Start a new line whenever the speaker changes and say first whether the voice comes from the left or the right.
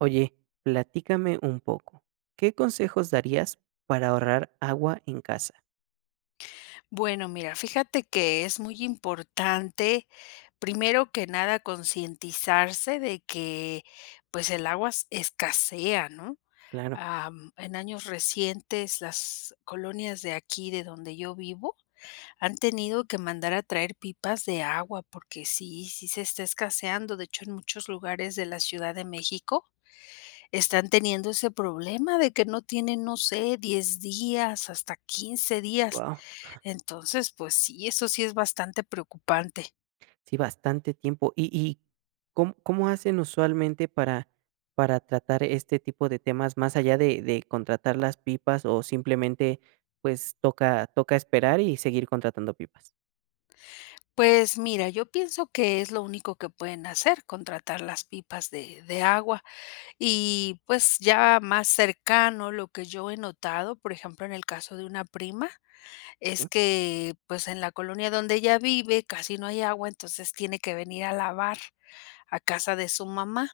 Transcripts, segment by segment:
right: Oye, platícame un poco, ¿qué consejos darías para ahorrar agua en casa?
left: Bueno, mira, fíjate que es muy importante primero que nada concientizarse de que pues el agua s escasea, ¿no?
right: Claro.
left: Ah, en años recientes las colonias de aquí de donde yo vivo ,han tenido que mandar a traer pipas de agua porque sí, sí se está escaseando, de hecho en muchos lugares de la Ciudad de México están teniendo ese problema de que no tienen, no sé, 10 días hasta 15 días,
right: Guau.
left: entonces pues sí eso sí es bastante preocupante.
right: Sí, bastante tiempo. ¿Y y com cómo hacen usualmente para para tratar este tipo de temas más allá de de contratar las pipas o simplemente, pues, toca toca esperar y seguir contratando pipas?
left: Pues mira yo pienso que es lo único que pueden hacer contratar las pipas de de agua y pues ya más cercano lo que yo he notado por ejemplo en el caso de una prima es
right: Mm.
left: que, pues en la colonia donde ella vive casi no hay agua entonces tiene que venir a lavar a casa de su mamá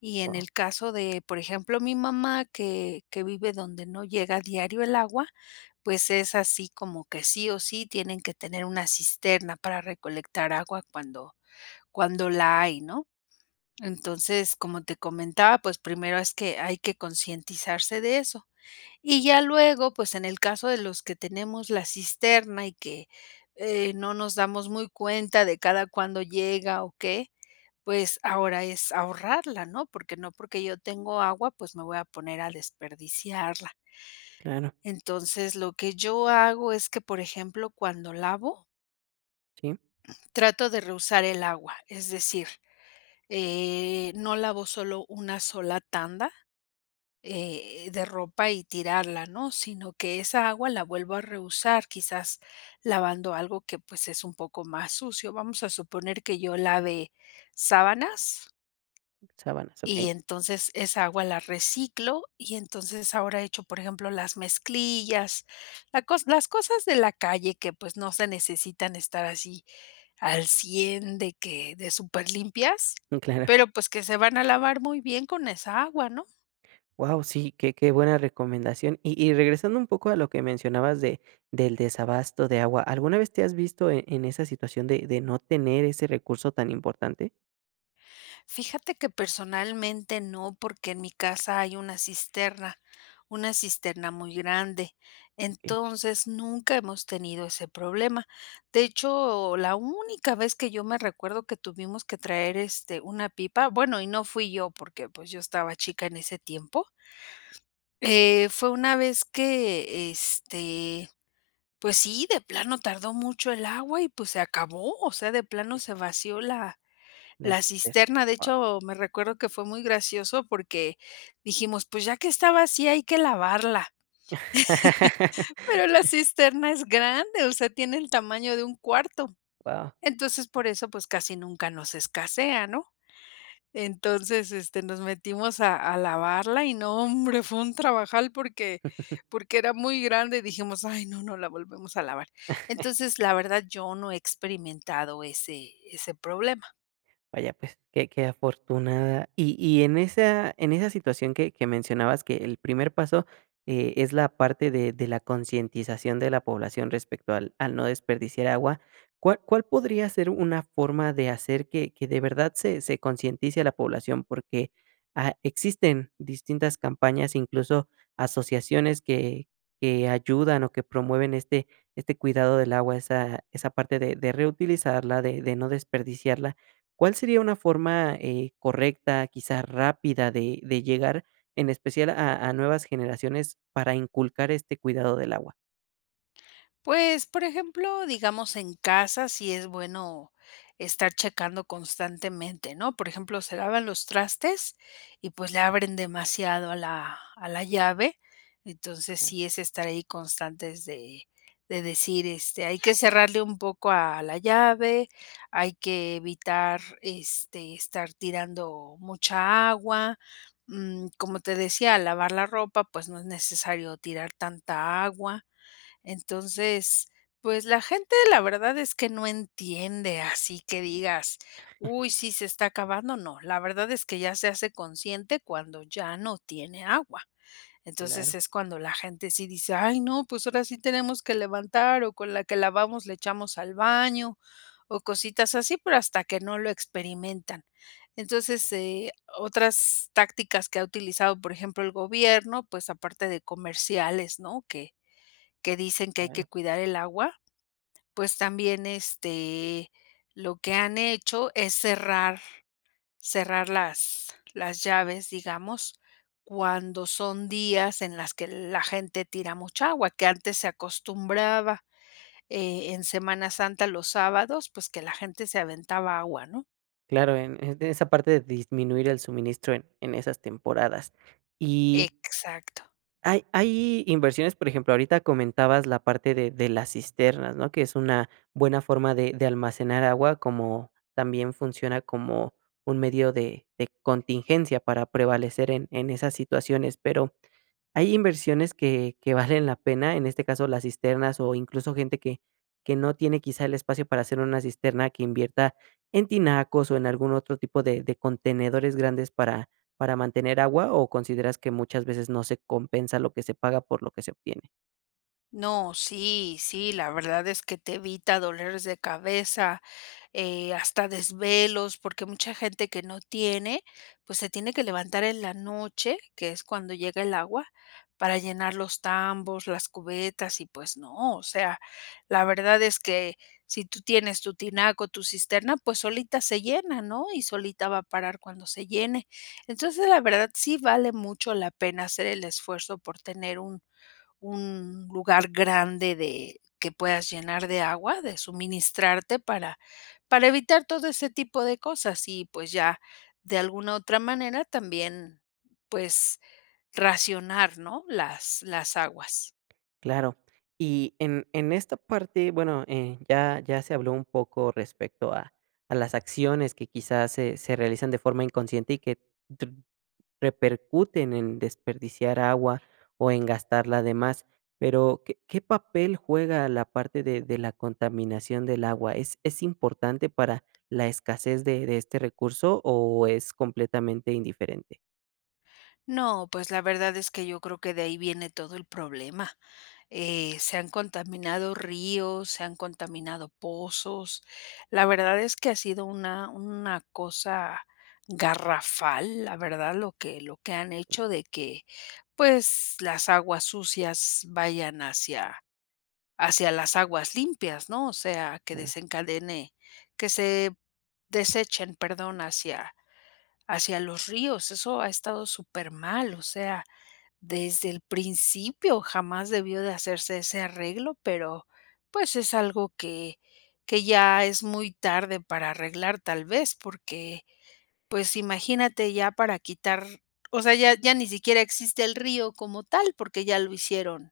left: y en
right: Wao.
left: el caso de por ejemplo mi mamá que que vive donde no llega diario el agua pues es así como que sí o sí tienen que tener una cisterna para recolectar agua cuando cuando la hay, ¿no? Entonces como te comentaba pues primero es que hay que concientizarse de eso, y ya luego pues en el caso de los que tenemos la cisterna y que, eh, no nos damos muy cuenta de cada cuándo llega o qué pues ahora es ahorrarla, ¿no? Porque no porque yo tengo agua pues me voy a poner a desperdiciarla.
right: Claro.
left: Entonces lo que yo hago es que por ejemplo cuando lavo
right: Sí.
left: trato de reusar el agua, es decir, eh, no lavo solo 1 sola tanda, eh, de ropa y tirarla, ¿no? Sino que esa agua la vuelvo a reusar quizás lavando algo que pues es un poco más sucio. Vamos a suponer que yo lave sábanas
right: Sabanas,
left: y
right: okey.
left: entonces esa agua la reciclo y entonces ahora echo por ejemplo las mezclillas, la cos las cosas de la calle que pues no se necesitan estar así al 100 de que, de súper limpias
right: Mm, claro.
left: pero pues que se van a lavar muy bien con esa agua, ¿no?
right: Wao, sí, que que buena recomendación y y regresando un poco a lo que mencionabas de del desabasto de agua, ¿alguna vez te has visto en en esa situación de de no tener ese recurso tan importante?
left: Fíjate que personalmente no, porque en mi casa hay una cisterna, una cisterna muy grande.
right: Si.
left: Entonces, nunca hemos tenido ese problema. De hecho la única vez que yo me recuerdo que tuvimos que traer este una pipa bueno, y no fui yo, porque, pues, yo estaba chica en ese tiempo. Eh, fue una vez que, este, pues sí, de plano tardó mucho el agua, y pues se acabó. O sea, de plano se vació la
right: La,
left: la
right: [unintelligible]
left: cisterna. De
right: guau.
left: hecho, me recuerdo que fue muy gracioso, porque dijimos: "Pues ya que está vacía, hay que lavarla". Pero la cisterna es grande, o sea, tiene el tamaño de un cuarto.
right: Guau.
left: Entonces, por eso, pues, casi nunca nos escasea, ¿no? Entonces, este, nos metimos a a lavarla, y no, hombre, fue un trabajal, porque porque era muy grande, y dijimos: "Ay, no, no la volvemos a lavar". Entonces, la verdad, yo no he experimentado ese ese problema.
right: Vaya, pues, qué qué afortunada. Y y en esa en esa situación que que mencionabas que el primer paso, eh, es la parte de de la concientización de la población respecto al al no desperdiciar agua, ¿cuál cuál podría ser una forma de hacer que que de verdad se se concientice a la población? Porque, ah, existen distintas campañas, incluso, asociaciones que que ayudan, o que promueven este este cuidado del agua, esa esa parte de de reutilizarla, de de no desperdiciarla, ¿cuál sería una forma, eh, correcta, quizá, rápida de de llegar, en especial a a nuevas generaciones para inculcar este cuidado del agua?
left: Pues, por ejemplo digamos en casa si es bueno estar checando constantemente, ¿no? Por ejemplo se lavan los trastes, y pues, le abren demasiado a la a la llave, entonces sí es estar ahí constantes de de decir este hay que cerrarle un poco a la llave hay que evitar, este, estar tirando mucha agua, mm, como te decía lavar la ropa, pues, no es necesario tirar tanta agua. Entonces pues la gente la verdad es que no entiende así que digas: "Uy sí se está acabando", ¿no? La verdad es que ya se hace consciente cuando ya no tiene agua. Entonces,
right: Claro.
left: es cuando la gente sí dice: "Ay no, pues, ahora sí tenemos que levantar, o con la que lavamos le echamos al baño", o cositas así, pero hasta que no lo experimentan. Entonces, eh, otras tácticas que ha utilizado por ejemplo el gobierno, pues, aparte de comerciales, ¿no? Que que dicen que hay que
right: Claro.
left: cuidar el agua, pues, también, este lo que han hecho es cerrar, cerrar las las llaves digamos cuando son días en las que la gente tira mucha agua, que antes se acostumbraba, eh, en Semana Santa los sábados, pues, que la gente se aventaba agua, ¿no?
right: Claro, en en esa parte de disminuir el suministro en en esas temporadas, y
left: Exacto.
right: hay hay inversiones, por ejemplo, ahorita comentabas la parte de de las cisternas, ¿no? Que es una buena forma de de almacenar agua, como también funciona como un medio de de contingencia para prevalecer en en esas situaciones, pero hay inversiones que que valen la pena, en este caso las cisternas, o incluso, gente que que no tiene, quizá, el espacio para hacer una cisterna que invierta en tinacos, o en algún otro tipo de de contenedores grandes para para mantener agua, o ¿consideras que muchas veces no se compensa lo que se paga por lo que se obtiene?
left: No, sí, sí, la verdad es que te evita dolores de cabeza, eh, hasta desvelos, porque mucha gente que no tiene, pues, se tiene que levantar en la noche, que es cuando llega el agua, para llenar los tambos, las cubetas. Y pues no, o sea, la verdad es que si tú tienes tu tinaco, tu cisterna pues, solita se llena, ¿no?, y solita va a parar cuando se llene. Entonces la verdad sí vale mucho la pena hacer el esfuerzo por tener un un lugar grande de que puedas llenar de agua, de suministrarte para para evitar todo ese tipo de cosas. Y pues, ya de alguna otra manera también pues racionar, ¿no?, las las aguas.
right: Claro, y en en esta parte bueno, eh, ya ya se habló un poco respecto a a las acciones que, quizás, se se realizan de forma inconsciente, y que tu repercuten en desperdiciar agua o en gastarla de más, pero, ¿qué qué papel juega la parte de de la contaminación del agua? ¿Es es importante para la escasez de de este recurso, o es completamente indiferente?
left: No, pues la verdad es que yo creo que de ahí viene todo el problema, eh, se han contaminado ríos, se han contaminado pozos. La verdad es que ha sido una una cosa garrafal, la verdad, lo que lo que han hecho, de que pues las aguas sucias vayan hacia hacia las aguas limpias, ¿no? O sea que
right: [unintelligible]
left: desencadene que se desechen, perdón, hacia hacia los ríos, eso ha estado súper mal o sea, desde el principio jamás debió de hacerse ese arreglo pero pues es algo que que ya es muy tarde para arreglar tal vez porque pues imagínate ya para quitar O sea ya ya ni siquiera existe el río como tal porque ya lo hicieron,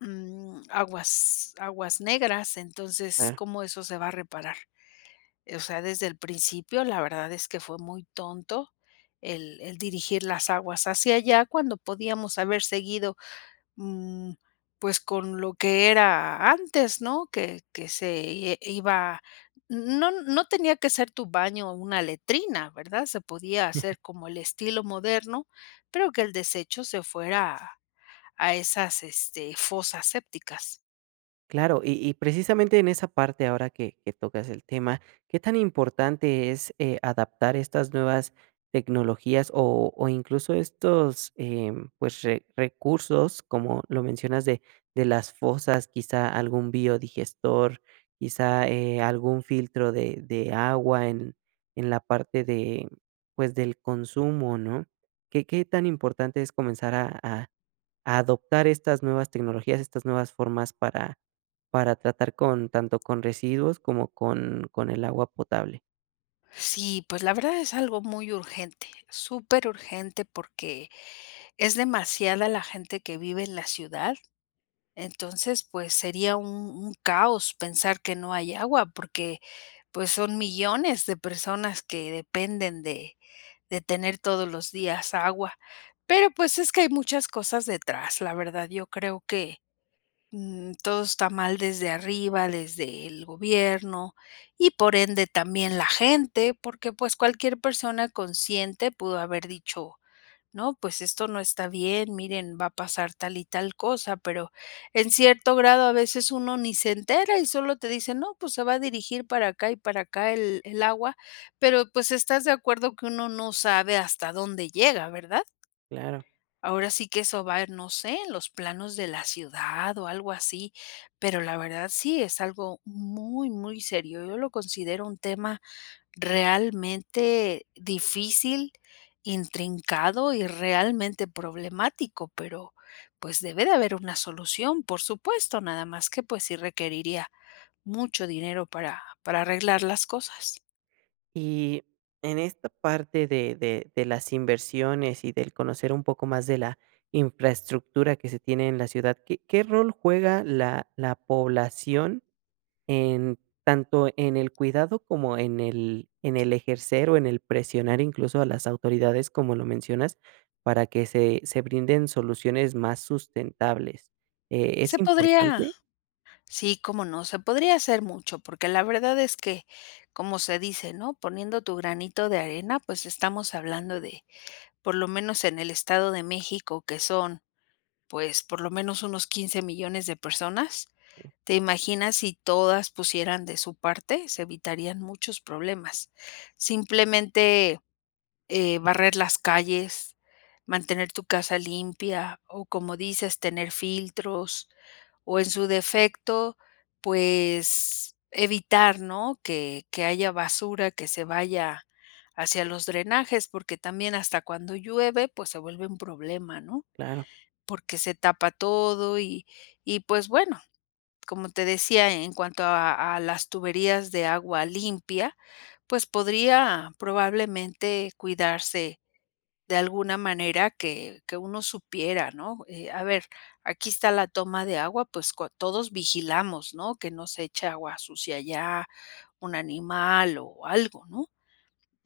left: mm, aguas aguas negras entonces,
right: Claro.
left: ¿cómo eso se va a reparar? Eh,o sea, desde el principio la verdad es que fue muy tonto el el dirigir las aguas hacia allá cuando podíamos haber seguido, mm, pues con lo que era antes, ¿no? Que que se, eh, iba No no tenía que ser tu baño una letrina, ¿verdad? Se podía hacer como el estilo moderno pero que el desecho se fuera a esas, este, fosas sépticas.
right: Claro, y y precisamente en esa parte ahora que que tocas el tema, ¿qué tan importante es, eh, adaptar estas nuevas tecnologías o o incluso estos, eh, pues, re recursos, como lo mencionas, de de las fosas, quizá algún biodigestor, quizá, eh, algún filtro de de agua en en la parte de, pues, del consumo?, ¿no? ¿Qué qué tan importante es comenzar a a adoptar estas nuevas tecnologías, estas nuevas formas para para tratar con tanto con residuos como con con el agua potable.
left: Sí, pues la verdad es algo muy urgente, superurgente, porque es demasiada la gente que vive en la ciudad, entonces, pues sería un un caos pensar que no hay agua, porque, pues, son millones de personas que dependen de de tener todos los días agua. Pero, pues, es que hay muchas cosas detrás, la verdad, yo creo que, mm, todo está mal desde arriba, desde el gobierno y por ende, también la gente, porque, pues, cualquier persona consciente pudo haber dicho: "No, pues esto no está bien, miren va a pasar tal y tal cosa". Pero en cierto grado a veces uno ni se entera y solo te dicen: "No, pues se va a dirigir para acá y para acá el el agua", pero pues, estás de acuerdo que uno no sabe hasta dónde llega, ¿verdad?
right: Claro.
left: Ahora sí que eso va en no sé en los planos de la ciudad o algo así, pero la verdad, sí es algo muy, muy serio. Yo lo considero un tema realmente difícil, intrincado y realmente problemático, pero pues debe de haber una solución. Por supuesto, nada más que, pues, sí requeriría mucho dinero para para arreglar las cosas.
right: Y en esta parte de de de las inversiones y del conocer un poco más de la infraestructura que se tiene en la ciudad, ¿qué qué rol juega la la población en tanto en el cuidado como en el en el ejercer o en el presionar incluso a las autoridades, como lo mencionas, para que se se brinden soluciones más sustentables, eh, es
left: Se podría
right: importante?
left: Sí, cómo no. Se podría hacer mucho, porque la verdad es que como se dice, ¿no?: "Poniendo tu granito de arena", pues estamos hablando de por lo menos en el Estado de México, que son pues por lo menos unos 15 millones de personas. ¿Te imaginas si todas pusieran de su parte? Se evitarían muchos problemas. Simplemente, eh, barrer las calles, mantener tu casa limpia o, como dices, tener filtros, o en su defecto, pues evitar, ¿no?, que que haya basura que se vaya hacia los drenajes, porque también hasta cuando llueve, pues se vuelve un problema, ¿no?
right: Claro.
left: Porque se tapa todo y y pues bueno, como te decía, en cuanto a a las tuberías de agua limpia, pues podría probablemente cuidarse de alguna manera que que uno supiera, ¿no?, eh, a ver, aquí está la toma de agua, pues cua todos vigilamos, ¿no? Que no se eche agua sucia allá un animal o algo, ¿no?,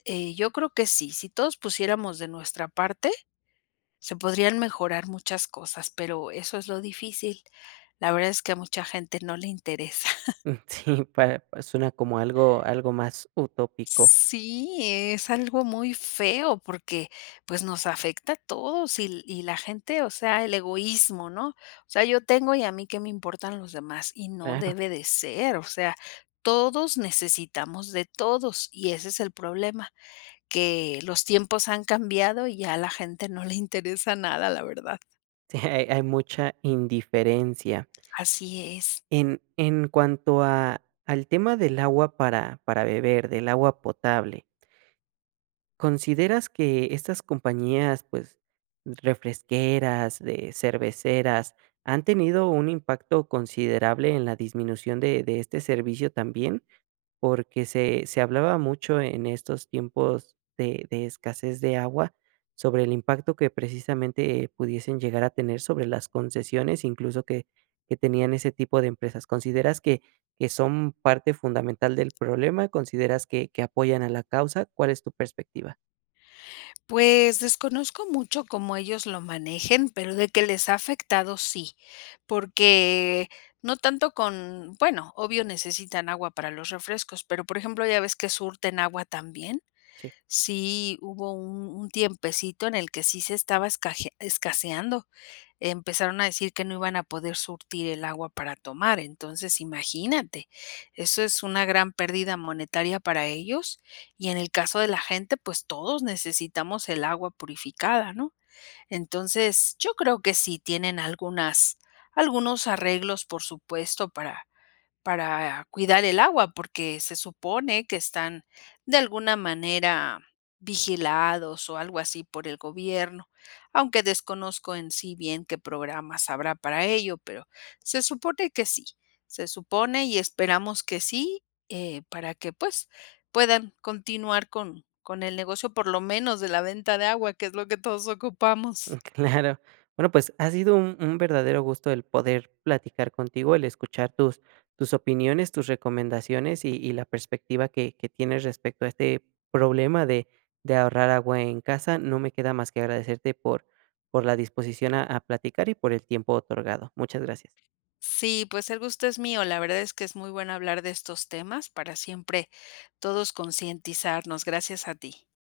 left: eh, yo creo que sí, si todos pusiéramos de nuestra parte, se podrían mejorar muchas cosas, pero eso es lo difícil. La verdad es que a mucha gente no le interesa.
right: Mm, sí, para suena como algo algo más utópico.
left: Sí, es algo muy feo porque, pues, nos afecta a todos y l y la gente, o sea, el egoísmo, ¿no? O sea, yo tengo, y a mí que me importan los demás, y no
right: Claro.
left: debe de ser, o sea, todos necesitamos de todos y ese es el problema, que los tiempos han cambiado y a la gente no le interesa nada, la verdad.
right: Sí, hay hay mucha indiferencia.
left: Así es.
right: En en cuanto a, al tema del agua para para beber, del agua potable. ¿Consideras que estas compañías, pues refresqueras, de cerveceras, han tenido un impacto considerable en la disminución de de este servicio también? Porque se se hablaba mucho en estos tiempos de de escasez de agua, sobre el impacto que precisamente pudiesen llegar a tener sobre las concesiones, incluso que que tenían ese tipo de empresas. ¿Consideras que que son parte fundamental del problema? ¿Consideras que que apoyan a la causa? ¿Cuál es tu perspectiva?
left: Pues, desconozco mucho cómo ellos lo manejen, pero de que les ha afectado, sí, porque no tanto con bueno, obvio necesitan agua para los refrescos, pero, por ejemplo, ya ves que surten agua también,
right: Sí.
left: sí hubo un un tiempecito en el que sí se estaba esca escaseando, empezaron a decir que no iban a poder surtir el agua para tomar. Entonces, imagínate, eso es una gran pérdida monetaria para ellos, y en el caso de la gente, pues, todos necesitamos el agua purificada, ¿no? Entonces, yo creo que sí tienen algunas algunos arreglos, por supuesto, para para cuidar el agua, porque se supone que están de alguna manera vigilados o algo así por el gobierno, aunque desconozco en sí bien qué programas habrá para ello, pero se supone que sí, se supone y esperamos que sí, eh, para que, pues, puedan continuar con con el negocio, por lo menos de la venta de agua, que es lo que todos
right: Mm,
left: ocupamos.
right: claro, bueno, pues ha sido un un verdadero gusto el poder platicar contigo, el escuchar tus tus opiniones, tus recomendaciones y y la perspectiva que que tienes respecto a este problema de de ahorrar agua en casa, no me queda más que agradecerte por por la disposición a a platicar y por el tiempo otorgado, muchas gracias.
left: Sí, pues el gusto es mío, la verdad es que es muy bueno hablar de estos temas para siempre todos concientizarnos, gracias a ti.